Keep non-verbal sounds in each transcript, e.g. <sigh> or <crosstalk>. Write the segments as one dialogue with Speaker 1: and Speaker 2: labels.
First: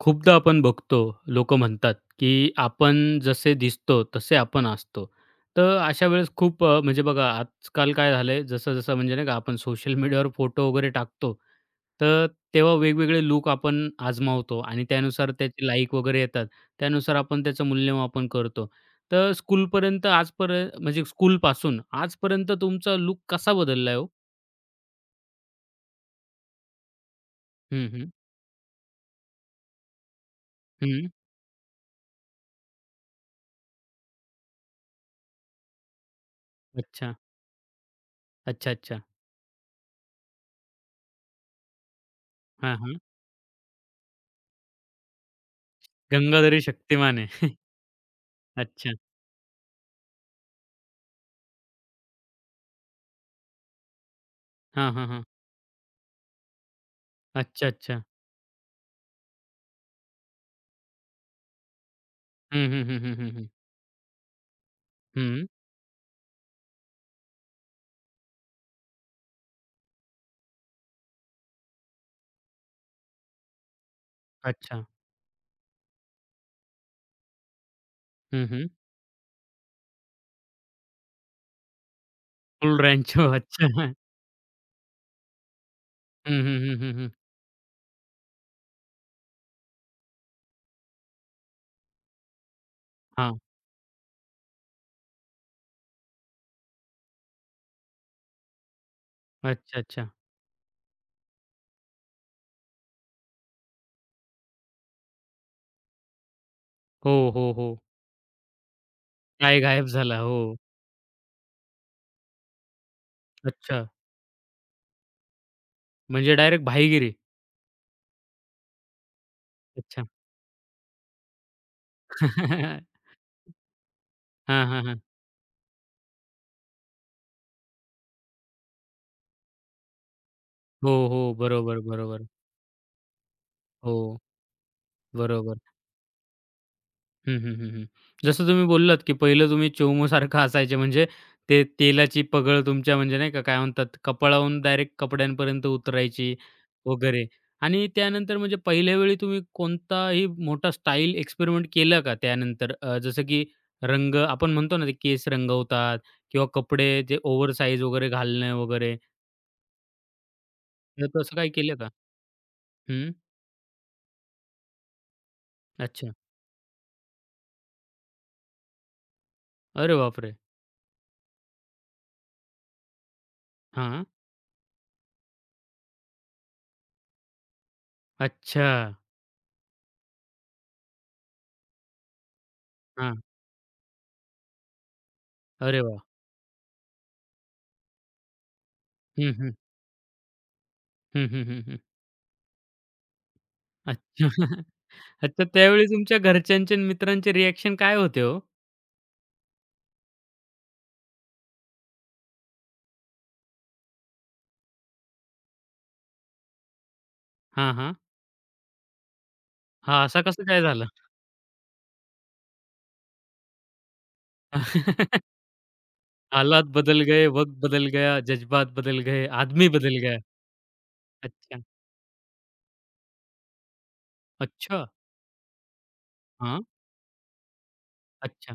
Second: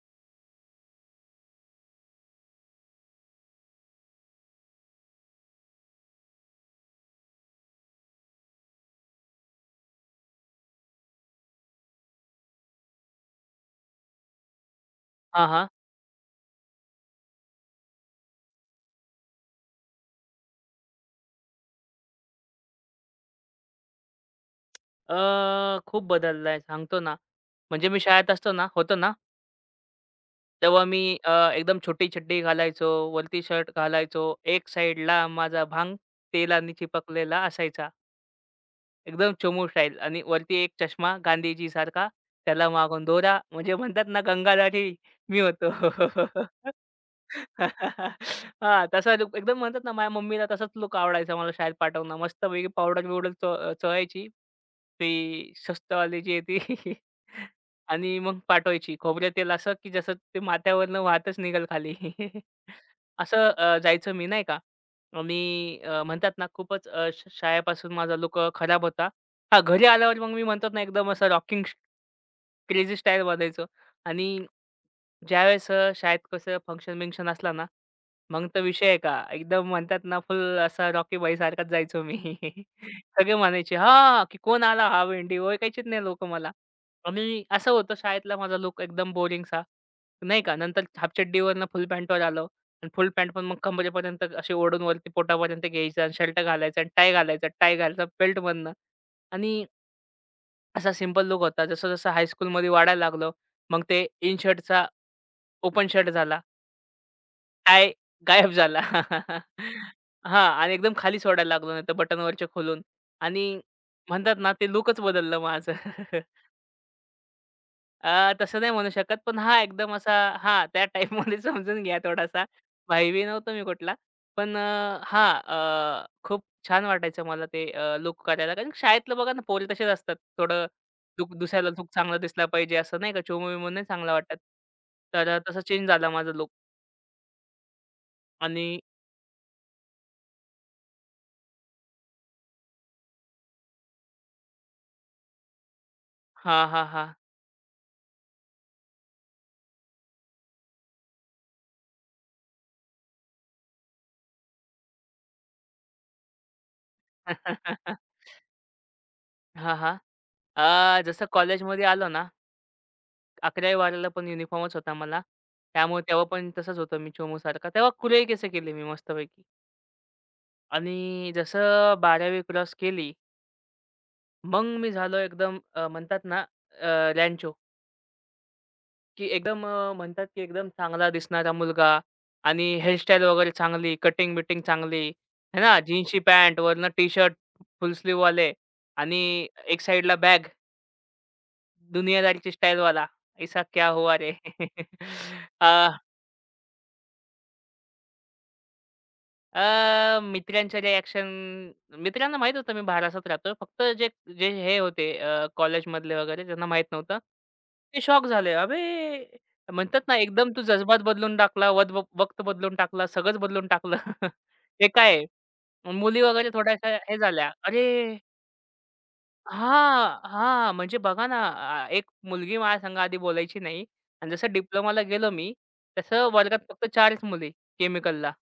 Speaker 1: खूपदा आपण बघतो, लोकं म्हणतात, की आपण जसे दिसतो तसे आपण असतो. तर अशा वेळेस खूप म्हणजे बघा आजकाल काय झालंय जसं-जसं म्हणजे नाही का आपण सोशल मीडियावर फोटो वगैरे टाकतो, तर तेव्हा वेगवेगळे लूक आपण आजमावतो आणि त्यानुसार
Speaker 2: हां,
Speaker 1: त्याचे
Speaker 2: हां.
Speaker 1: लाईक वगैरे येतात. त्यानुसार आपण त्याचं मूल्यमापन करतो. तर स्कूलपर्यंत आजपर्यंत म्हणजे स्कूलपासून आजपर्यंत तुमचा लूक कसा बदलला हो?
Speaker 2: खूप बदलला आहे सांगतो ना. म्हणजे
Speaker 1: हं,
Speaker 2: मी
Speaker 1: हं.
Speaker 2: शाळेत असतो ना होतो ना, तेव्हा मी
Speaker 1: हं.
Speaker 2: एकदम छोटी चड्डी घालायचो, वरती शर्ट घालायचो. एक साइडला माझा भांग तेलाने
Speaker 1: अच्छा.
Speaker 2: चिपकलेला असायचा.
Speaker 1: अच्छा, अच्छा.
Speaker 2: एकदम चमू स्टाईल आणि वरती एक चष्मा गांधीजीसारखा, त्याला
Speaker 1: हां, हां.
Speaker 2: मागून दोरा म्हणजे म्हणतात ना गंगाधारी मी होतो.
Speaker 1: गंगाधरी शक्तिमान
Speaker 2: <laughs>
Speaker 1: आहे. <laughs>
Speaker 2: हां,
Speaker 1: अच्छा.
Speaker 2: तसा लूक एकदम म्हणतात ना, माझ्या मम्मीला तसाच लूक आवडायचा मला शाळेत पाठवणं. मस्तपैकी पावडर-बिवडर च चोळायची.
Speaker 1: हां, हां, हां.
Speaker 2: ती स्वस्तवाली जी आहे ती <laughs>
Speaker 1: अच्छा, अच्छा.
Speaker 2: आणि मग पाठवायची. खोबरं तेल असं, की जसं ते माथ्यावरनं वाहतच निघेल खाली. <laughs>
Speaker 1: हं, हं, हं, हं, हं,
Speaker 2: असं
Speaker 1: हं.
Speaker 2: जायचो मी नाही का. मी
Speaker 1: हं.
Speaker 2: म्हणतात ना खूपच अ, श शाळेपासून माझा लूक खराब होता. हां, घरी आल्यावर मग मी म्हणतात ना एकदम असं रॉकिंग क्रेझी स्टाईल बनायचो आणि
Speaker 1: अच्छा.
Speaker 2: ज्यावेळेस शाळेत कसं फंक्शन-बिंक्शन असला ना,
Speaker 1: हं,
Speaker 2: मग तर
Speaker 1: हं.
Speaker 2: विषय आहे का, एकदम म्हणतात ना फुल असा रॉकी भाईसारखाच जायचो मी.
Speaker 1: फुल
Speaker 2: <laughs>
Speaker 1: रँचो. <laughs>
Speaker 2: सगळे म्हणायचे,
Speaker 1: अच्छा.
Speaker 2: "हां, की कोण आला हा भेंडी?" ओळखायचीच नाही लोकं
Speaker 1: हं,
Speaker 2: मला.
Speaker 1: हं, हं, हं, हं.
Speaker 2: आणि असं होतं शाळेतला माझा लूक एकदम बोरिंगसा, नाही का. नंतर हाफचड्डीवरनं फुल पॅन्टवर आलो आणि फुल पॅन्ट
Speaker 1: हां.
Speaker 2: पण मग कंबरेपर्यंत अशी ओढून वरती पोटापर्यंत घ्यायचा आणि शर्ट घालायचा आणि टाय घालायचा, टाय घालायचा बेल्टमधनं आणि
Speaker 1: अच्छा, अच्छा.
Speaker 2: असा सिंपल लूक होता. जसं-जसं हायस्कूलमध्ये वाढायला लागलो, मग ते इन शर्टचा ओपन शर्ट झाला.
Speaker 1: हो, हो, हो.
Speaker 2: काय गायब झाला.
Speaker 1: काय गायब
Speaker 2: <laughs>
Speaker 1: झाला.
Speaker 2: हां
Speaker 1: हो.
Speaker 2: आणि एकदम खाली सोडायला लागलो नाही तर बटनवरचे खोलून आणि
Speaker 1: अच्छा.
Speaker 2: म्हणतात ना ते लूकच बदललं माझं. <laughs>
Speaker 1: म्हणजे डायरेक्ट भाईगिरी.
Speaker 2: तसं नाही म्हणू शकत, पण हां, एकदम
Speaker 1: अच्छा.
Speaker 2: असा हां, त्या टाईपमध्ये <laughs> समजून घ्या थोडासा.
Speaker 1: <laughs>
Speaker 2: भाई-बी नव्हतो मी कुठला. पण
Speaker 1: हां, हां, हां.
Speaker 2: हां, खूप छान वाटायचं मला ते करायला. कारण शाळेतलं बघा ना पोरे तसेच असतात. थोडं
Speaker 1: हो, हो.
Speaker 2: दुसऱ्याला
Speaker 1: बरोबर,
Speaker 2: लूक चांगला
Speaker 1: बरोबर.
Speaker 2: दिसला पाहिजे असं नाही का चोमू-बिमू नाही चांगला
Speaker 1: हो.
Speaker 2: वाटत. तर
Speaker 1: बरोबर.
Speaker 2: तसा चेंज झाला माझा लूक
Speaker 1: हं, हं, हं, हं. जसं तुम्ही
Speaker 2: आणि
Speaker 1: बोललात, की पहिलं तुम्ही चोमूसारखं असायचे म्हणजे ते तेलाची पगळ तुमच्या म्हणजे नाही का, काय म्हणतात कपाळाहून डायरेक्ट कपड्यांपर्यंत उतरायची
Speaker 2: हां, हां, हां.
Speaker 1: वगैरे आणि त्यानंतर म्हणजे पहिल्या वेळी तुम्ही कोणताही मोठा स्टाईल एक्सपेरिमेंट केला का त्यानंतर? जसं की रंग आपण म्हणतो ना, ते केस रंगवतात किंवा कपडे जे ओव्हरसाइज वगैरे
Speaker 2: <laughs>
Speaker 1: घालणे वगैरे,
Speaker 2: हां, हां.
Speaker 1: तर
Speaker 2: जसं
Speaker 1: तसं काही केलं
Speaker 2: कॉलेजमध्ये
Speaker 1: का?
Speaker 2: आलो ना,
Speaker 1: हं.
Speaker 2: 11वी-12वीला पण युनिफॉर्मच होता मला. त्यामुळे
Speaker 1: अच्छा.
Speaker 2: तेव्हा पण तसंच होतं मी चोमूसारखा. तेव्हा कुरळे केस केले मी मस्तपैकी.
Speaker 1: अरे बापरे!
Speaker 2: आणि जसं 12वी क्रॉस केली,
Speaker 1: हां.
Speaker 2: मग मी झालो एकदम म्हणतात ना अ, रँचो,
Speaker 1: अच्छा.
Speaker 2: की एकदम म्हणतात की एकदम चांगला दिसणारा मुलगा आणि
Speaker 1: हां.
Speaker 2: हेअरस्टाईल वगैरे चांगली, कटिंग-बिटिंग चांगली, है ना.
Speaker 1: अरे वाह!
Speaker 2: जीन्सची पॅन्ट, वरनं टी-शर्ट फुल स्लीव्हवाले
Speaker 1: हं,
Speaker 2: आणि
Speaker 1: हं.
Speaker 2: एक साइडला बॅग.
Speaker 1: हं, हं, हं, हं.
Speaker 2: दुनियादारीची स्टाईल वाला, ऐसा क्या हुआ
Speaker 1: अच्छा.
Speaker 2: रे?
Speaker 1: <laughs> अच्छा,
Speaker 2: <laughs>
Speaker 1: त्यावेळी
Speaker 2: अ,
Speaker 1: तुमच्या घरच्यांचे आणि मित्रांचे रिएक्शन काय होते हो?
Speaker 2: अ, मित्रांच्या रिएक्शन मित्रांना माहीत होतं मी बारासात राहतो. फक्त जे जे हे होते कॉलेजमधले वगैरे त्यांना माहीत नव्हतं.
Speaker 1: हां, हां.
Speaker 2: ते शॉक झाले. "अबे!" म्हणतात
Speaker 1: हां,
Speaker 2: ना,
Speaker 1: असं कसं
Speaker 2: एकदम तू
Speaker 1: काय झालं?
Speaker 2: जज्बात बदलून टाकला, वद वक्त बदलून टाकला, सगळंच बदलून टाकलं. <laughs> हे काय आहे?
Speaker 1: <laughs>
Speaker 2: मुली वगैरे
Speaker 1: हालात
Speaker 2: थोड्याशा
Speaker 1: बदल
Speaker 2: हे
Speaker 1: गए,
Speaker 2: झाल्या.
Speaker 1: वक्त बदल
Speaker 2: "अरे!"
Speaker 1: गया, जज्बात बदल गए, आदमी बदल गया.
Speaker 2: हां, हां. म्हणजे बघा ना,
Speaker 1: अच्छा.
Speaker 2: एक मुलगी माझ्या संग आधी बोलायची नाही आणि जसं
Speaker 1: अच्छा.
Speaker 2: डिप्लोमाला गेलो मी, तसं वर्गात
Speaker 1: हां.
Speaker 2: फक्त 4च मुली केमिकलला.
Speaker 1: अच्छा.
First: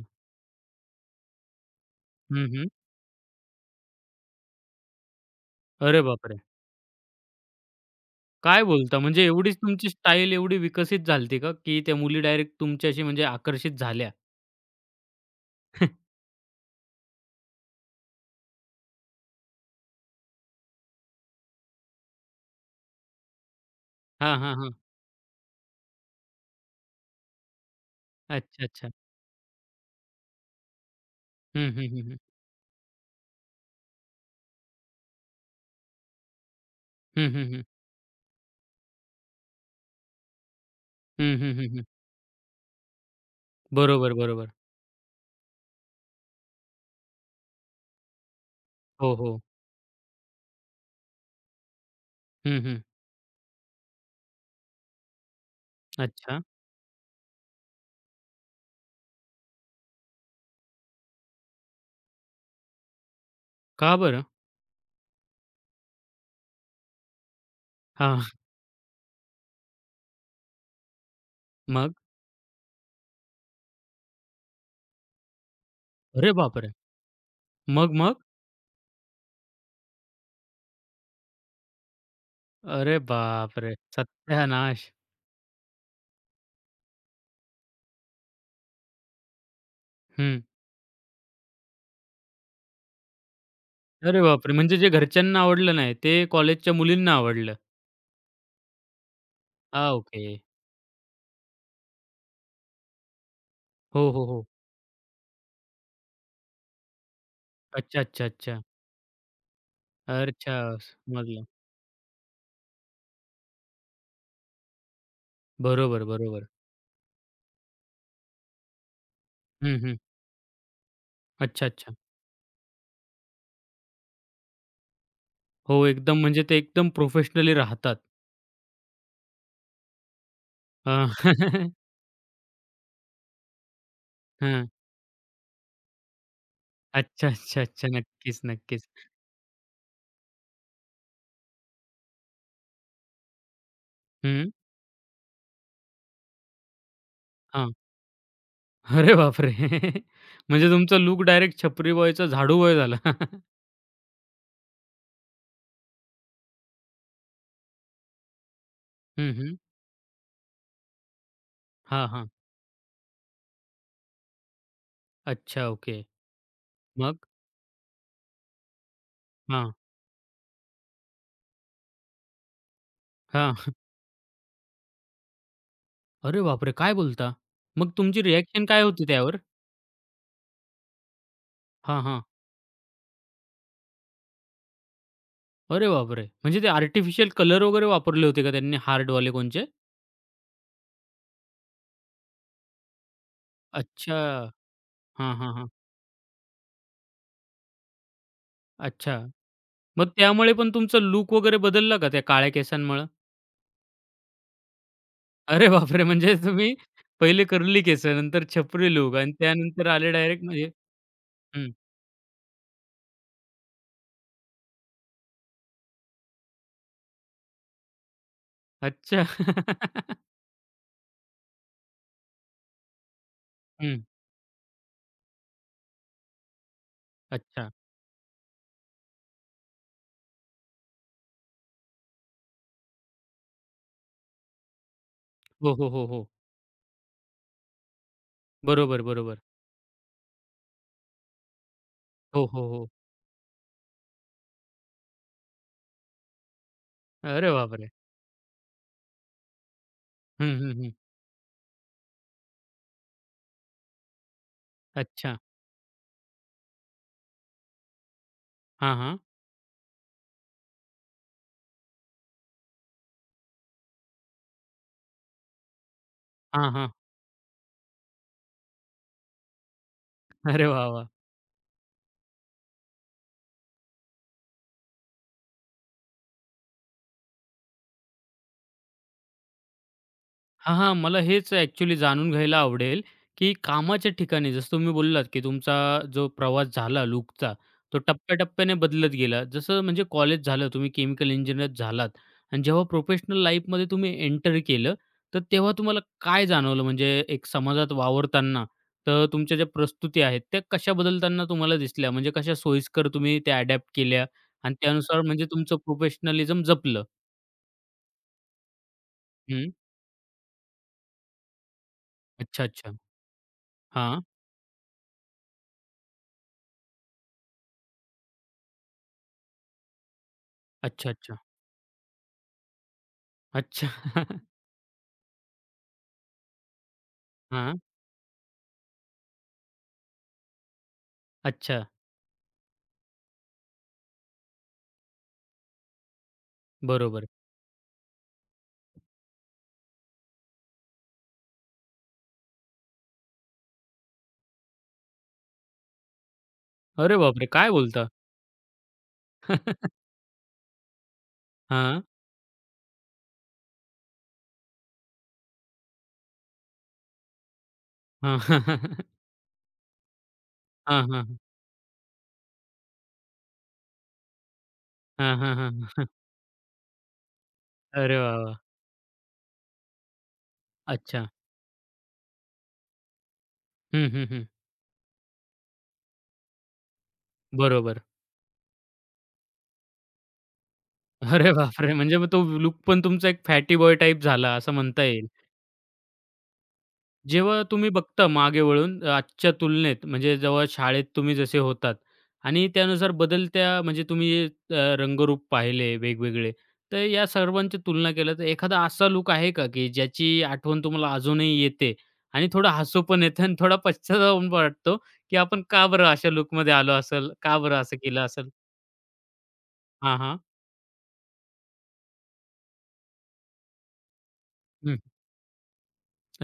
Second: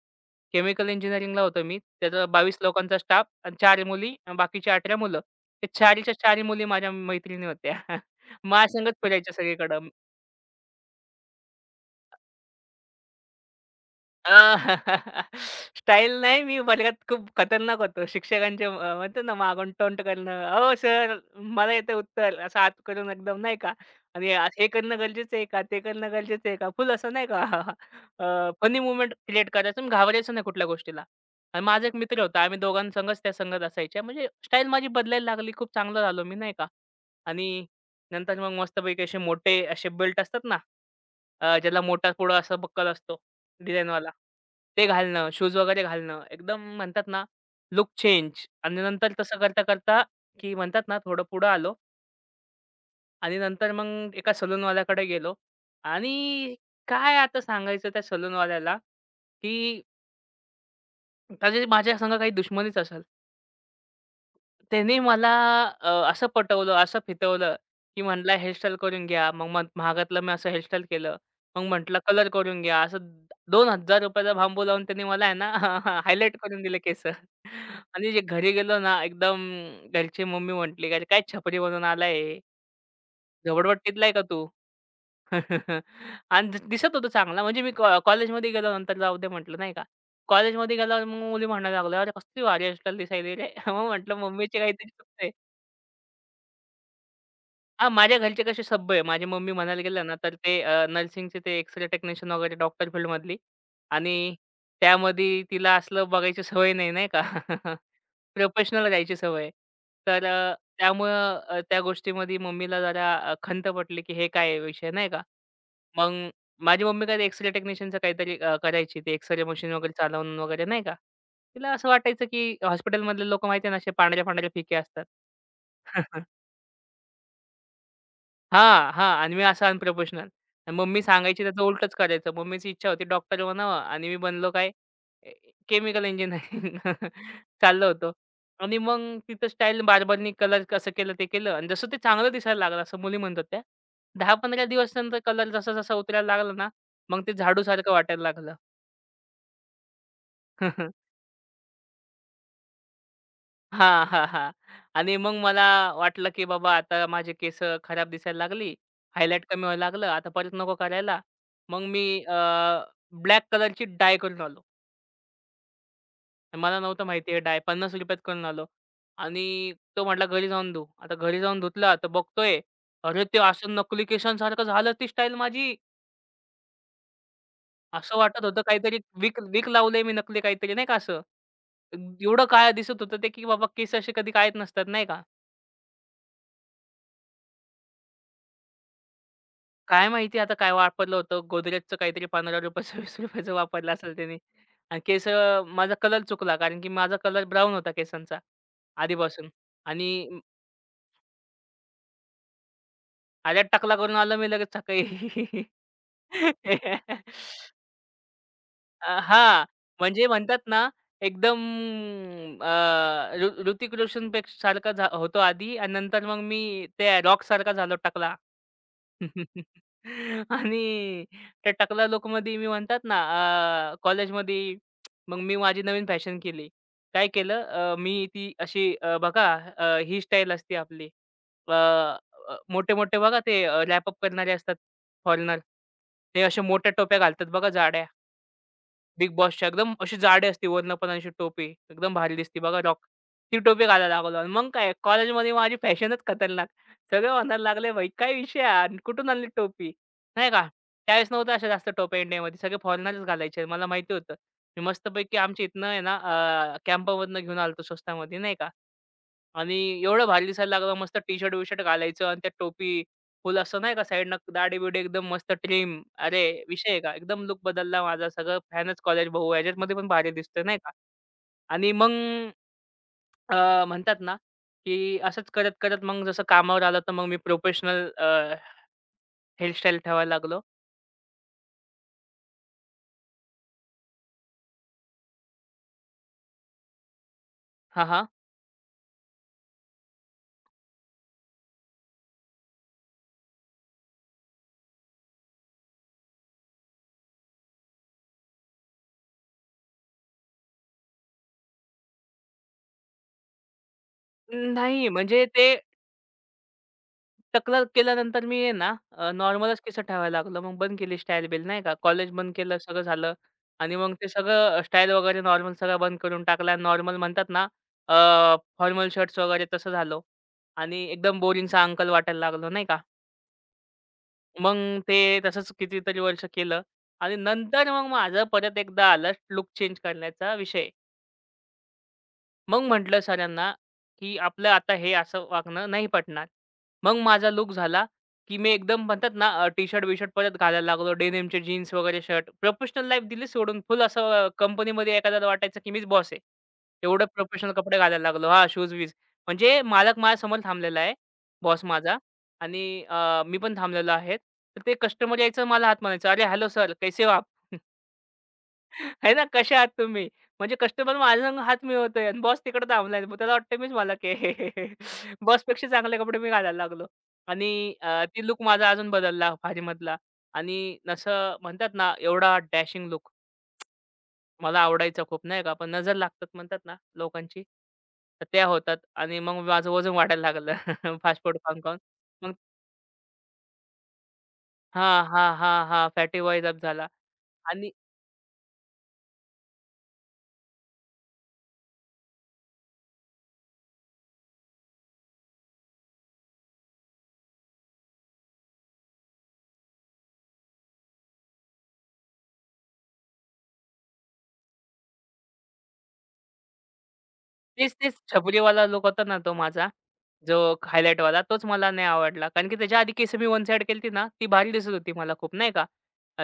Speaker 2: केमिकल इंजिनिअरिंगला होतो मी. त्याचा
Speaker 1: हं,
Speaker 2: 22
Speaker 1: हं.
Speaker 2: लोकांचा स्टाफ आणि 4 मुली आणि बाकीची 18 मुलं. ते
Speaker 1: अरे
Speaker 2: 4च्या
Speaker 1: बापरे!
Speaker 2: 4 मुली माझ्या मैत्रिणी होत्या. <laughs>
Speaker 1: काय
Speaker 2: माझ्या संगच
Speaker 1: बोलता? म्हणजे
Speaker 2: फिरायच्या
Speaker 1: एवढीच
Speaker 2: सगळीकडं.
Speaker 1: तुमची स्टाईल एवढी विकसित झाली का, की त्या मुली डायरेक्ट तुमच्याशी म्हणजे आकर्षित झाल्या?
Speaker 2: अ, <laughs> स्टाईल
Speaker 1: <laughs>
Speaker 2: नाही मी वर्गात खूप खतरनाक होतो. शिक्षकांच्या म्हणतो ना मागून टोंट करणं, "अहो सर मला येतं उत्तर" असं आत करून एकदम नाही का आणि
Speaker 1: हां, हां,
Speaker 2: हे
Speaker 1: हां.
Speaker 2: करणं गरजेचं आहे का? ते करणं गरजेचं आहे का? फुल असं नाही का <laughs>
Speaker 1: अच्छा,
Speaker 2: फनी
Speaker 1: अच्छा.
Speaker 2: मूव्हमेंट क्रिएट करायचं आणि घाबरायचं नाही कुठल्या गोष्टीला. आणि
Speaker 1: हं,
Speaker 2: माझा
Speaker 1: हं,
Speaker 2: एक
Speaker 1: हं, हं.
Speaker 2: मित्र होता. आम्ही दोघांसंगच त्या संगत असायच्या. म्हणजे स्टाईल माझी बदलायला लागली. खूप चांगलं झालो मी नाही का
Speaker 1: हं, हं,
Speaker 2: आणि
Speaker 1: हं.
Speaker 2: नंतर मग मस्तपैकी असे मोठे असे बेल्ट असतात ना
Speaker 1: हं, हं,
Speaker 2: ज्याला
Speaker 1: हं,
Speaker 2: मोठा पुढं असा बक्कल असतो डिझाइनवाला.
Speaker 1: बरोबर, बरोबर.
Speaker 2: ते घालणं, शूज वगैरे घालणं. एकदम म्हणतात ना लुक चेंज आणि नंतर
Speaker 1: हो,
Speaker 2: तसं
Speaker 1: हो.
Speaker 2: करता-करता की म्हणतात ना थोडं पुढं आलो
Speaker 1: हं, हं.
Speaker 2: आणि नंतर मग एका सलूनवाल्याकडे गेलो
Speaker 1: अच्छा.
Speaker 2: आणि काय आता सांगायचं त्या सलूनवाल्याला, की त्याची माझ्या संग काही दुश्मनीच असेल.
Speaker 1: का बरं?
Speaker 2: त्याने मला असं पटवलं, असं फितवलं, की
Speaker 1: हां.
Speaker 2: म्हटला हेअरस्टाईल करून घ्या. मग मग महागातलं मी असं हेअरस्टाईल केलं. मग
Speaker 1: मग?
Speaker 2: म्हटलं कलर करून घ्या. असं ₹2000 चा बांबू लावून त्यांनी मला आहे ना <laughs>
Speaker 1: अरे
Speaker 2: हायलाइट करून
Speaker 1: बापरे!
Speaker 2: दिले केस. <laughs>
Speaker 1: मग,
Speaker 2: आणि
Speaker 1: मग?
Speaker 2: जे घरी गेलो ना एकदम घरची मम्मी म्हटली, "अरे काय छपरी बनून आला
Speaker 1: अरे बापरे!
Speaker 2: झोपडपट्टीतला आहे का तू?"
Speaker 1: सत्यानाश!
Speaker 2: <laughs> आणि दिसत होतं चांगला. म्हणजे मी कॉलेजमध्ये गेलो नंतर जाऊ दे म्हटलं नाही का.
Speaker 1: हं.
Speaker 2: कॉलेजमध्ये गेल्यावर मग मुली म्हणायला लागल्या, "अरे कसली भारी हेअरस्टाईल दिसायली रे." <laughs> मग म्हटलं
Speaker 1: अरे बापरे!
Speaker 2: मम्मीची
Speaker 1: म्हणजे
Speaker 2: काहीतरी
Speaker 1: जे
Speaker 2: चूक
Speaker 1: घरच्यांना आवडलं नाही, ते कॉलेजच्या मुलींना आवडलं.
Speaker 2: हां, माझ्या घरचे कसे सभ्य आहे. माझी मम्मी म्हणायला
Speaker 1: हां,
Speaker 2: गेलं ना,
Speaker 1: ओके.
Speaker 2: तर ते नर्सिंगचे ते एक्स-रे टेक्निशियन वगैरे डॉक्टर फील्डमधली
Speaker 1: हो, हो,
Speaker 2: आणि
Speaker 1: हो.
Speaker 2: त्यामध्ये तिला असलं बघायची सवय नाही, नाही का? <laughs>
Speaker 1: अच्छा, अच्छा, अच्छा.
Speaker 2: प्रोफेशनल राहायची सवय तर
Speaker 1: अच्छा,
Speaker 2: त्यामुळं
Speaker 1: समजलं.
Speaker 2: त्या गोष्टीमध्ये मम्मीला जरा खंत पटली, की हे काय विषय नाही का?
Speaker 1: बरोबर,
Speaker 2: मग
Speaker 1: बरोबर.
Speaker 2: माझी मम्मी काय एक्स टेक्निशियनचं काहीतरी करायची. ते एक्स मशीन
Speaker 1: हं,
Speaker 2: वगैरे
Speaker 1: हं.
Speaker 2: चालवून वगैरे नाही का?
Speaker 1: अच्छा,
Speaker 2: तिला असं
Speaker 1: अच्छा.
Speaker 2: वाटायचं, की हॉस्पिटलमधले लोकं माहिती आहे ना, असे पांढऱ्या-पांढऱ्या फिके असतात.
Speaker 1: हो, एकदम
Speaker 2: <laughs>
Speaker 1: म्हणजे ते एकदम प्रोफेशनली राहतात.
Speaker 2: हां, हां. आणि मी असा अनप्रोफेशनल. आणि
Speaker 1: अ,
Speaker 2: मम्मी सांगायची त्याचं
Speaker 1: <laughs>
Speaker 2: उलटंच करायचं. मम्मीची इच्छा होती डॉक्टर बनावं आणि मी बनलो
Speaker 1: हां.
Speaker 2: काय केमिकल इंजिनिअरिंग <laughs>
Speaker 1: अच्छा, अच्छा,
Speaker 2: चाललो
Speaker 1: अच्छा.
Speaker 2: होतो.
Speaker 1: नक्कीच,
Speaker 2: आणि
Speaker 1: नक्कीच.
Speaker 2: मग तिथं स्टाईल बार्बरनी कलर कसं केलं ते केलं आणि जसं ते चांगलं दिसायला लागलं असं मुली म्हणत होत्या.
Speaker 1: हं.
Speaker 2: 10-15 दिवस नंतर कलर जसा-जसा उतरायला लागला ना, मग ते
Speaker 1: हां.
Speaker 2: झाडूसारखं वाटायला लागलं.
Speaker 1: अरे बापरे! <laughs> म्हणजे तुमचा
Speaker 2: <laughs>
Speaker 1: लूक डायरेक्ट छपरी बॉयचा झाडू बॉय झाला. <laughs>
Speaker 2: हां, हां, हां. आणि मग मला वाटलं, की बाबा आता माझे केस खराब दिसायला लागली,
Speaker 1: हं,
Speaker 2: हायलाइट
Speaker 1: हं.
Speaker 2: कमी व्हायला लागलं, आता परत नको करायला. मग मी
Speaker 1: हां, हां.
Speaker 2: ब्लॅक कलरची डाय करून आलो.
Speaker 1: अच्छा, ओके.
Speaker 2: मला नव्हतं
Speaker 1: मग?
Speaker 2: माहिती हे डाय ₹50त करून आलो.
Speaker 1: हां,
Speaker 2: आणि तो म्हटला, "घरी जाऊन धु." आता घरी जाऊन धुतला तर बघतोय, अरे ते
Speaker 1: हां.
Speaker 2: असं नकली केसांसारखं झालं ती स्टाईल माझी.
Speaker 1: अरे बापरे! काय बोलता? मग
Speaker 2: असं
Speaker 1: तुमची
Speaker 2: वाटत होतं
Speaker 1: रिएक्शन काय
Speaker 2: काहीतरी
Speaker 1: होती त्यावर?
Speaker 2: विग विग लावलंय मी नकली काहीतरी नाही का असं.
Speaker 1: हां, हां.
Speaker 2: एवढं काळं दिसत होतं ते, की बाबा केस असे कधी काळेच नसतात नाही का?
Speaker 1: अरे बापरे! म्हणजे ते आर्टिफिशियल कलर वगैरे वापरले होते का त्यांनी हार्डवाले कोणचे?
Speaker 2: काय माहिती आता काय वापरलं होतं. गोदरेजचं काहीतरी ₹15 ₹20 <laughs> वापरलं असेल त्याने
Speaker 1: अच्छा.
Speaker 2: आणि केस
Speaker 1: हां, हां, हां.
Speaker 2: माझा कलर चुकला कारण की माझा कलर ब्राउन होता केसांचा
Speaker 1: अच्छा.
Speaker 2: आधीपासून
Speaker 1: मग
Speaker 2: आणि
Speaker 1: त्यामुळे पण तुमचा लूक वगैरे बदलला का त्या काळ्या केसांमुळं?
Speaker 2: आल्यात टकला करून आलो मी लगेच सकाळी.
Speaker 1: अरे बापरे! म्हणजे तुम्ही पहिले
Speaker 2: <laughs>
Speaker 1: कर्ली केसं, नंतर छपरी लूक आणि
Speaker 2: हां,
Speaker 1: त्यानंतर आले
Speaker 2: म्हणजे
Speaker 1: डायरेक्ट
Speaker 2: म्हणतात
Speaker 1: म्हणजे
Speaker 2: ना एकदम
Speaker 1: हं.
Speaker 2: अ, ऋ ऋतिक रोशनपेक्षा सारखा होतो आधी आणि नंतर मग मी ते रॉकसारखा झालो टकला.
Speaker 1: अच्छा.
Speaker 2: <laughs> आणि त्या टकला लूकमध्ये मी म्हणतात ना
Speaker 1: हं.
Speaker 2: कॉलेजमध्ये मग मी माझी नवीन फॅशन केली. काय केलं
Speaker 1: अच्छा.
Speaker 2: मी ती अशी बघा ही स्टाईल असते आपली अ, अ, मोठे-मोठे बघा ते अप करणारे असतात फॉरेनर.
Speaker 1: हो, हो, हो, हो.
Speaker 2: ते अशा मोठ्या टोप्या घालतात बघा जाड्या.
Speaker 1: बरोबर,
Speaker 2: बिग
Speaker 1: बरोबर.
Speaker 2: बॉसच्या एकदम अशी जाडी असते वरनं पण अशी टोपी. एकदम भारी
Speaker 1: हो,
Speaker 2: दिसते
Speaker 1: हो,
Speaker 2: बघा
Speaker 1: हो.
Speaker 2: रॉक. ती टोपी घालायला लागलो आणि मग काय कॉलेजमध्ये माझी फॅशनच खतरनाक. सगळे
Speaker 1: अरे
Speaker 2: म्हणायला
Speaker 1: बापरे!
Speaker 2: लागले, "भाई काय विषय आहे हा? कुठून आणली टोपी?"
Speaker 1: हं,
Speaker 2: नाही का.
Speaker 1: हं, हं.
Speaker 2: त्यावेळेस नव्हत्या अशा जास्त टोप्या इंडियामध्ये. सगळे फॉरेनरच घालायचे. मला माहिती होतं. मी
Speaker 1: अच्छा.
Speaker 2: मस्तपैकी आमच्या इथनं आहे ना कॅम्पामधनं घेऊन आलो होतो स्वस्तामध्ये नाही का.
Speaker 1: हां, हां.
Speaker 2: आणि एवढं भारी दिसायला लागलं. मस्त टी-शर्ट बिशर्ट घालायचं आणि त्या टोपी, फुल असं नाही का साइडनं दाढी-बिडी एकदम मस्त ट्रिम. अरे
Speaker 1: हां,
Speaker 2: विषय
Speaker 1: हां.
Speaker 2: आहे का? एकदम लुक बदलला माझा. सगळं फॅनच कॉलेज भाऊ ह्याच्यामध्ये पण भारी दिसतोय
Speaker 1: अरे
Speaker 2: नाही
Speaker 1: वाह,
Speaker 2: का?
Speaker 1: वाह!
Speaker 2: आणि मग म्हणतात ना, की असंच करत-करत मग जसं कामावर आलं तर मग मी प्रोफेशनल हेअरस्टाईल ठेवायला लागलो.
Speaker 1: हां, हां. मला हेच ॲक्चुअली जाणून घ्यायला आवडेल, की कामाच्या ठिकाणी जसं तुम्ही बोललात, की तुमचा जो प्रवास झाला लूकचा, तो
Speaker 2: हां, हां.
Speaker 1: टप्प्याटप्प्याने बदलत गेला. जसं म्हणजे कॉलेज झालं, तुम्ही केमिकल इंजिनिअर झालात आणि जेव्हा प्रोफेशनल लाईफमध्ये तुम्ही एंटर केलं, तर तेव्हा तुम्हाला काय जाणवलं? म्हणजे एक समाजात वावरताना, तर तुमच्या ज्या प्रस्तुती आहेत, त्या कशा बदलताना तुम्हाला दिसल्या? म्हणजे कशा सोयीस्कर तुम्ही त्या अडॅप्ट केल्या आणि
Speaker 2: नाही
Speaker 1: त्यानुसार
Speaker 2: म्हणजे
Speaker 1: म्हणजे
Speaker 2: ते
Speaker 1: तुमचं प्रोफेशनलिझम जपलं?
Speaker 2: तक्रार केल्यानंतर मी आहे ना नॉर्मलच केस ठेवायला लागलो. मग बंद केली स्टाईल बिल नाही का. कॉलेज बंद
Speaker 1: अच्छा,
Speaker 2: केलं,
Speaker 1: अच्छा.
Speaker 2: सगळं झालं आणि मग
Speaker 1: हां.
Speaker 2: ते सगळं स्टाईल वगैरे नॉर्मल सगळं बंद करून टाकला. नॉर्मल म्हणतात ना अ, फॉर्मल शर्ट्स वगैरे तसं झालो आणि
Speaker 1: अच्छा, अच्छा.
Speaker 2: एकदम बोरिंगसा अंकल वाटायला लागलो नाही का.
Speaker 1: अच्छा. <laughs>
Speaker 2: मग ते तसंच कितीतरी वर्ष केलं आणि
Speaker 1: हां.
Speaker 2: नंतर मग माझं परत एकदा आलं लूक चेंज करण्याचा विषय.
Speaker 1: अच्छा.
Speaker 2: मग म्हटलं सरांना, की आपलं आता हे असं वागणं नाही पटणार. मग
Speaker 1: बरोबर.
Speaker 2: माझा लुक झाला, की मी एकदम म्हणतात ना टी-शर्ट बिशर्ट परत घालायला लागलो. डेनिमचे जीन्स वगैरे शर्ट. प्रोफेशनल लाईफ दिली सोडून. फुल असं कंपनीमध्ये एखाद्याला वाटायचं, की मीच बॉस आहे.
Speaker 1: अरे
Speaker 2: एवढं
Speaker 1: बापरे! काय
Speaker 2: प्रोफेशनल कपडे
Speaker 1: बोलता?
Speaker 2: घालायला लागलो. हां, शूज-बीज. म्हणजे
Speaker 1: <laughs>
Speaker 2: मालक माझ्यासमोर थांबलेला आहे, बॉस
Speaker 1: हां.
Speaker 2: माझा आणि मी पण थांबलेलो आहे. तर ते कस्टमर यायचं मला हात मारायचं. "अरे हॅलो सर, कैसे हो आप?"
Speaker 1: हां.
Speaker 2: आहे ना, कशा आहात तुम्ही? म्हणजे
Speaker 1: हां,
Speaker 2: कस्टमर
Speaker 1: हां.
Speaker 2: माझ्या संग हात मिळवतोय आणि बॉस तिकडे थांबलाय. मग त्याला वाटतं मीच मालक आहे. <laughs>
Speaker 1: हां, हां,
Speaker 2: बॉसपेक्षा
Speaker 1: हां.
Speaker 2: चांगले कपडे मी घालायला लागलो आणि
Speaker 1: अरे वाह,
Speaker 2: ती
Speaker 1: वाह!
Speaker 2: लूक माझा अजून बदलला भाजीमधला आणि
Speaker 1: अच्छा.
Speaker 2: असं म्हणतात ना, एवढा डॅशिंग लूक
Speaker 1: हं, हं, हं.
Speaker 2: मला आवडायचा खूप नाही का, पण नजर लागतात म्हणतात ना लोकांची,
Speaker 1: बरोबर.
Speaker 2: तर त्या होतात आणि मग माझं वजन वाढायला लागलं <laughs> फास्ट
Speaker 1: अरे
Speaker 2: फूड
Speaker 1: बापरे!
Speaker 2: खाऊन-खाऊन.
Speaker 1: म्हणजे मग तो
Speaker 2: मग
Speaker 1: लूक पण तुमचा एक फॅटी बॉय टाइप झाला असं म्हणता
Speaker 2: हां,
Speaker 1: येईल.
Speaker 2: हां, हां, हां, फॅटी बॉय अप झाला
Speaker 1: जेव्हा तुम्ही
Speaker 2: आणि
Speaker 1: बघता मागे वळून आजच्या तुलनेत म्हणजे जेव्हा शाळेत तुम्ही जसे होतात आणि त्यानुसार बदलत्या म्हणजे तुम्ही जे, रंगरूप पाहिले वेगवेगळे, तर या सर्वांची तुलना केलं तर एखादा असा लूक आहे का, की ज्याची आठवण तुम्हाला अजूनही येते आणि थोडं हसू पण येतं आणि थोडा पश्चाताप पण वाटतो, की आपण का बरं अशा लूकमध्ये आलो असेल? का बरं
Speaker 2: तेच,
Speaker 1: असं
Speaker 2: तेच
Speaker 1: केलं असेल?
Speaker 2: छपरीवाला लूक होता ना तो माझा,
Speaker 1: हां, हां.
Speaker 2: जो हायलाइटवाला तोच मला नाही आवडला. कारण की त्याच्या आधी केस मी वन साइड केलती ना, ती भारी दिसत
Speaker 1: हं.
Speaker 2: होती मला खूप नाही का.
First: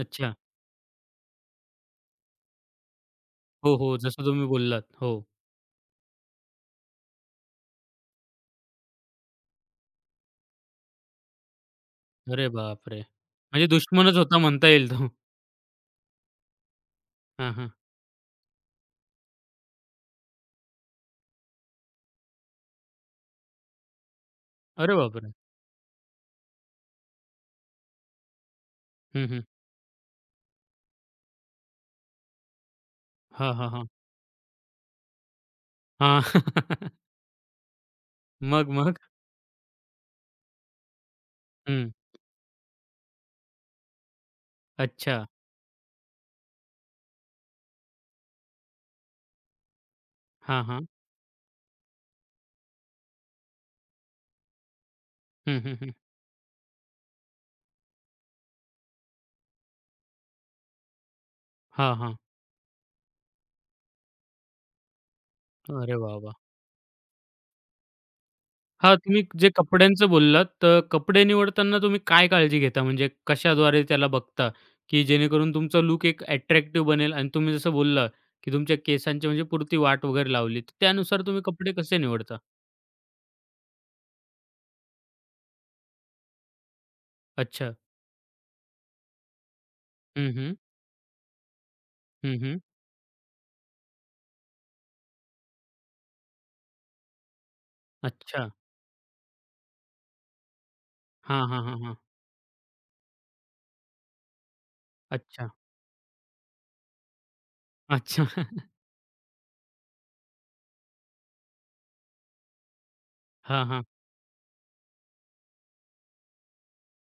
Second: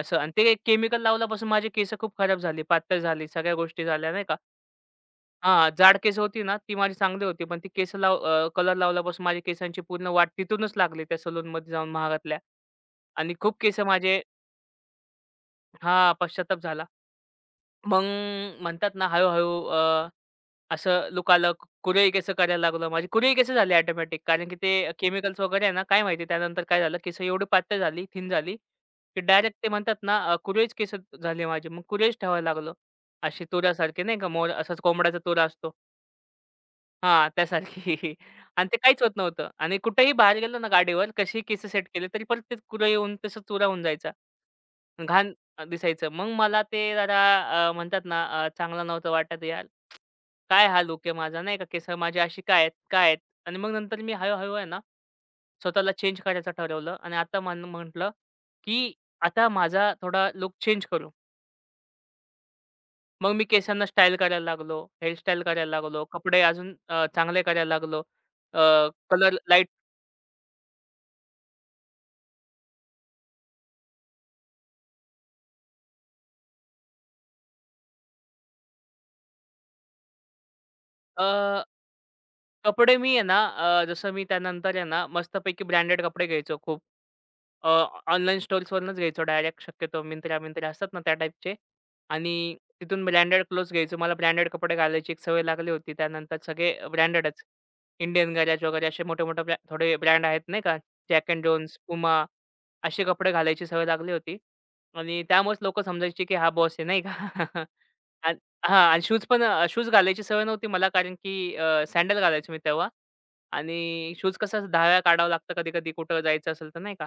Speaker 2: असं आणि ते केमिकल लावल्यापासून माझे केस खूप खराब झाले, पातळ झाली, सगळ्या
Speaker 1: हो,
Speaker 2: गोष्टी
Speaker 1: हो.
Speaker 2: झाल्या नाही
Speaker 1: जसं
Speaker 2: का.
Speaker 1: तुम्ही बोललात. हो.
Speaker 2: हां, जाड केस होती ना, ती माझी चांगली होती. पण ती केस लाव कलर लावल्यापासून माझ्या केसांची पूर्ण वाट तिथूनच लागली त्या सलूनमध्ये जाऊन महागातल्या.
Speaker 1: अरे बापरे!
Speaker 2: आणि खूप
Speaker 1: म्हणजे
Speaker 2: केस
Speaker 1: दुश्मनच
Speaker 2: माझे
Speaker 1: होता म्हणता येईल तो.
Speaker 2: हां, पश्चाताप झाला.
Speaker 1: हां, हां.
Speaker 2: मग म्हणतात ना हळू असं लूक आलं, केस करायला लागलो. माझी कुरळई केस झाली ऑटोमॅटिक कारण की ते
Speaker 1: अरे बापरे!
Speaker 2: केमिकल्स वगैरे आहे ना, काय माहिती त्यानंतर काय झालं, केस एवढी पातळ झाली, थिन झाली, की
Speaker 1: हं, हं.
Speaker 2: डायरेक्ट ते म्हणतात ना, कुरळईच केस झाले माझे. मग कुरळईच ठेवायला लागलो. अशी
Speaker 1: हां, हां, हां.
Speaker 2: तुऱ्यासारखी नाही का, मोर असाच कोंबड्याचा तुरा असतो.
Speaker 1: हां. <laughs>
Speaker 2: हां, त्यासारखी <laughs> आणि
Speaker 1: मग,
Speaker 2: ते
Speaker 1: मग?
Speaker 2: काहीच होत नव्हतं आणि कुठेही बाहेर गेलो ना गाडीवर, कसेही केस सेट
Speaker 1: हं.
Speaker 2: केले, तरी परत ते कुरळई होऊन तसंच तुरा होऊन जायचा.
Speaker 1: अच्छा.
Speaker 2: घाण दिसायचं. मग मला ते जरा म्हणतात ना चांगलं नव्हतं वाटत यार.
Speaker 1: हां,
Speaker 2: काय हा
Speaker 1: हां.
Speaker 2: लूक आहे माझा नाही का? केस माझे असे काय आहेत? काय आहेत? आणि मग नंतर मी हळू आहे ना,
Speaker 1: हं, हं,
Speaker 2: स्वतःला
Speaker 1: हं.
Speaker 2: चेंज करायचं ठरवलं आणि आता मन म्हटलं, की आता माझा थोडा लूक चेंज करू.
Speaker 1: हां, हां.
Speaker 2: मग मी केसांना स्टाईल करायला लागलो, हेअरस्टाईल करायला
Speaker 1: अरे
Speaker 2: लागलो,
Speaker 1: वाह, वाह!
Speaker 2: कपडे अजून चांगले करायला लागलो.
Speaker 1: हां, तुम्ही
Speaker 2: कलर
Speaker 1: जे
Speaker 2: लाईट
Speaker 1: कपड्यांचं बोललात, तर कपडे निवडताना तुम्ही काय काळजी घेता? म्हणजे कशाद्वारे त्याला बघता, की जेणेकरून तुमचा लूक एक अट्रॅक्टिव्ह बनेल आणि तुम्ही जसं बोलला, की तुमच्या केसांची म्हणजे पुरती वाट वगैरे लावली, तर त्यानुसार तुम्ही कपडे कसे निवडता?
Speaker 2: कपडे मी आहे ना जसं मी त्यानंतर आहे ना मस्तपैकी ब्रँडेड कपडे घ्यायचो खूप. अ,
Speaker 1: अच्छा.
Speaker 2: ऑनलाईन स्टोर्सवरूनच घ्यायचो डायरेक्ट शक्यतो.
Speaker 1: हं,
Speaker 2: Myntra,
Speaker 1: हं.
Speaker 2: Myntra असतात ना त्या टाईपचे आणि
Speaker 1: हं, हं.
Speaker 2: तिथून ब्रँडेड क्लोथ्स घ्यायचो. मला ब्रँडेड कपडे घालायची एक सवय लागली होती. त्यानंतर सगळे ब्रँडेडच. इंडियन
Speaker 1: अच्छा.
Speaker 2: गॅरेज वगैरे असे मोठे-मोठे थोडे ब्रँड आहेत नाही का. जॅक
Speaker 1: हां,
Speaker 2: अँड
Speaker 1: हां, हां,
Speaker 2: जोन्स,
Speaker 1: हां.
Speaker 2: Puma असे कपडे घालायची सवय लागली होती आणि
Speaker 1: अच्छा.
Speaker 2: त्यामुळेच लोकं समजायची, की हा बॉस आहे नाही का. <laughs>
Speaker 1: अच्छा.
Speaker 2: आणि
Speaker 1: <laughs>
Speaker 2: हां आणि शूज घालायची सवय नव्हती मला कारण की सँडल घालायचो मी तेव्हा.
Speaker 1: हां, हां.
Speaker 2: आणि शूज कसा 10 वेळा काढावं लागतं कधी-कधी कुठं जायचं असेल तर नाही का?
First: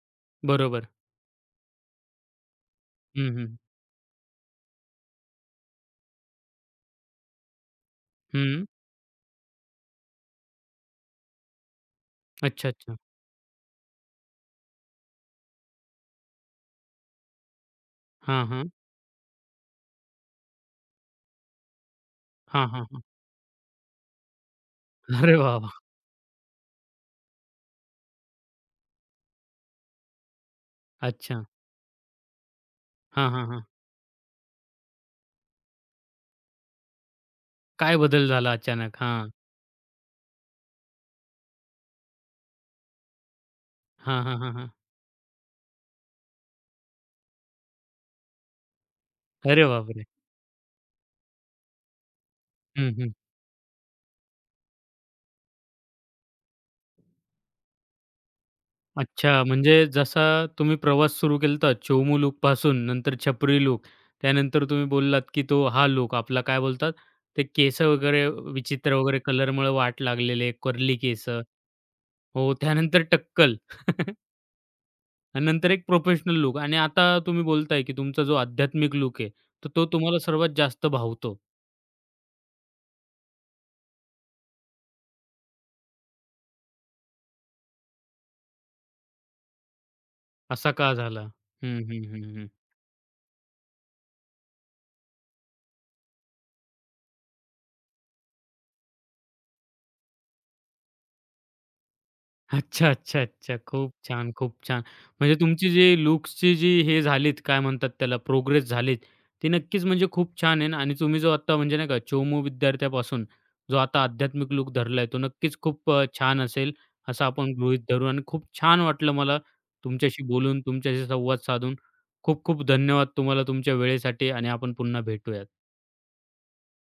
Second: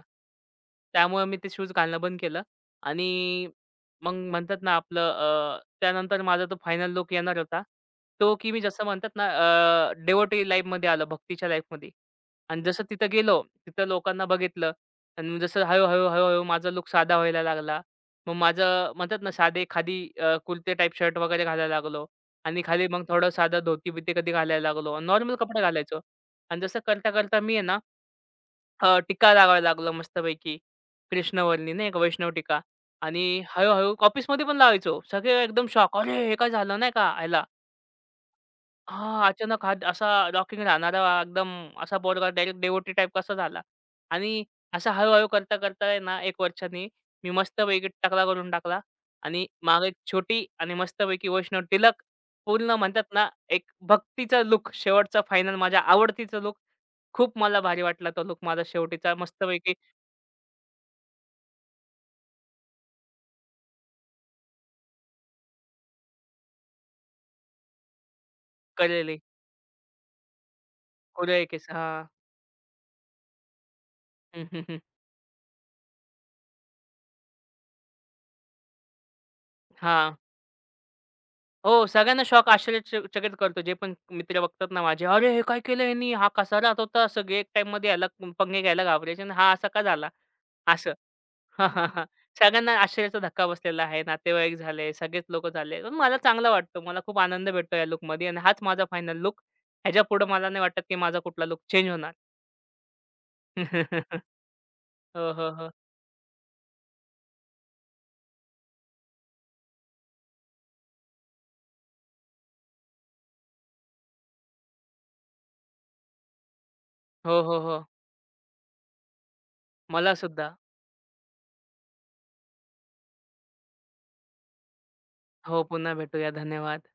Speaker 1: बरोबर.
Speaker 2: त्यामुळे मी ते शूज घालणं बंद केलं
Speaker 1: हं,
Speaker 2: आणि
Speaker 1: हं.
Speaker 2: मग म्हणतात ना आपलं त्यानंतर माझा तो फायनल लूक येणार होता. तो की मी
Speaker 1: हं.
Speaker 2: जसं म्हणतात ना डेवोटी लाईफमध्ये आलं, भक्तीच्या लाईफमध्ये आणि
Speaker 1: अच्छा,
Speaker 2: जसं
Speaker 1: अच्छा.
Speaker 2: तिथं गेलो, तिथं लोकांना बघितलं आणि मग जसं हळू-हळू, हळूहळू माझा लूक साधा व्हायला लागला. मग
Speaker 1: हां, हां.
Speaker 2: माझं म्हणतात ना साधे खादी कुर्ते टाइप शर्ट वगैरे घालायला लागलो आणि
Speaker 1: हां, हां,
Speaker 2: खाली
Speaker 1: हां.
Speaker 2: मग थोडं साधं धोती-बिती कधी घालायला लागलो. नॉर्मल
Speaker 1: अरे वाह,
Speaker 2: कपडे
Speaker 1: वाह!
Speaker 2: घालायचो. आणि जसं करता, करता मी आहे ना टीका लावायला लागलो मस्तपैकी.
Speaker 1: अच्छा.
Speaker 2: कृष्णवर्णी नाही का वैष्णव टीका आणि
Speaker 1: हां, हां, हां.
Speaker 2: हळू-हळू ऑफिसमध्ये पण लावायचो. सगळे एकदम शॉक. "अरे! हे काय झालं?" नाही का ह्याला.
Speaker 1: काय बदल झाला अचानक?
Speaker 2: हां,
Speaker 1: हां.
Speaker 2: अचानक हा असा रॉकिंग राहणारा एकदम असा पोरगा डायरेक्ट डेव्होटी टाइप कसा झाला?
Speaker 1: हां, हां,
Speaker 2: आणि
Speaker 1: हां, हां.
Speaker 2: असं हळू करता, करता आहे ना 1 वर्षांनी मी मस्तपैकी टकला करून टाकला आणि
Speaker 1: अरे
Speaker 2: मागे एक
Speaker 1: बापरे!
Speaker 2: छोटी आणि मस्तपैकी वैष्णव टिलक पूर्ण
Speaker 1: हं,
Speaker 2: म्हणतात
Speaker 1: हं.
Speaker 2: ना, एक भक्तीचा लूक शेवटचा फायनल माझ्या आवडतीचा लूक खूप मला भारी वाटला तो लुक माझा शेवटीचा
Speaker 1: अच्छा,
Speaker 2: मस्तपैकी
Speaker 1: म्हणजे जसा तुम्ही प्रवास सुरू केलता चोमू लूकपासून, नंतर छपरी लूक, त्यानंतर तुम्ही बोललात, की तो हा लूक आपला काय बोलतात, ते केस वगैरे विचित्र
Speaker 2: कलेले
Speaker 1: वगैरे कलरमुळे वाट लागलेले, कर्ली केस.
Speaker 2: कोरिया केस. हां.
Speaker 1: हो, त्यानंतर टक्कल <laughs>
Speaker 2: हं, हं, हं.
Speaker 1: आणि नंतर एक प्रोफेशनल लूक आणि आता तुम्ही बोलताय, की तुमचा जो आध्यात्मिक लूक आहे, तर तो
Speaker 2: हां.
Speaker 1: तुम्हाला सर्वात जास्त भावतो.
Speaker 2: हो, सगळ्यांना शॉक आश्चर्यचकित करतो. जे पण मित्र बघतात ना माझे, "अरे! हे काय केलं ह्यांनी? हा कसा राहत होता?" सगळे एक टाईममध्ये ह्याला पंगे घ्यायला घाबरायचे आणि हा असा का झाला?
Speaker 1: असा
Speaker 2: असं.
Speaker 1: का झाला?
Speaker 2: हां,
Speaker 1: हं,
Speaker 2: हां,
Speaker 1: हं,
Speaker 2: हां.
Speaker 1: हं, हं.
Speaker 2: सगळ्यांना आश्चर्याचा धक्का बसलेला आहे. नातेवाईक झाले, सगळेच लोकं झाले. पण मला चांगला वाटतो. मला खूप आनंद भेटतो या लूकमध्ये आणि हाच माझा फायनल लूक. ह्याच्यापुढे मला नाही वाटत, की माझा कुठला लूक चेंज होणार.
Speaker 1: अच्छा, अच्छा, अच्छा. खूप
Speaker 2: <laughs>
Speaker 1: छान, खूप छान.
Speaker 2: हो,
Speaker 1: म्हणजे
Speaker 2: हो, हो.
Speaker 1: तुमची जी लुक्सची जी हे झालीत, काय म्हणतात त्याला, प्रोग्रेस झालीत, ती नक्कीच म्हणजे खूप छान आहे ना. आणि तुम्ही जो आत्ता म्हणजे नाही का चोमू विद्यार्थ्यापासून जो आता आध्यात्मिक लूक धरलाय, तो नक्कीच खूप छान असेल, असं
Speaker 2: हो,
Speaker 1: आपण
Speaker 2: हो, हो.
Speaker 1: गृहीत धरू आणि खूप छान वाटलं मला
Speaker 2: मला
Speaker 1: तुमच्याशी
Speaker 2: सुद्धा.
Speaker 1: बोलून, तुमच्याशी संवाद साधून. खूप खूप धन्यवाद तुम्हाला तुमच्या वेळेसाठी आणि आपण पुन्हा
Speaker 2: हो,
Speaker 1: भेटूयात.
Speaker 2: पुन्हा भेटूया. धन्यवाद.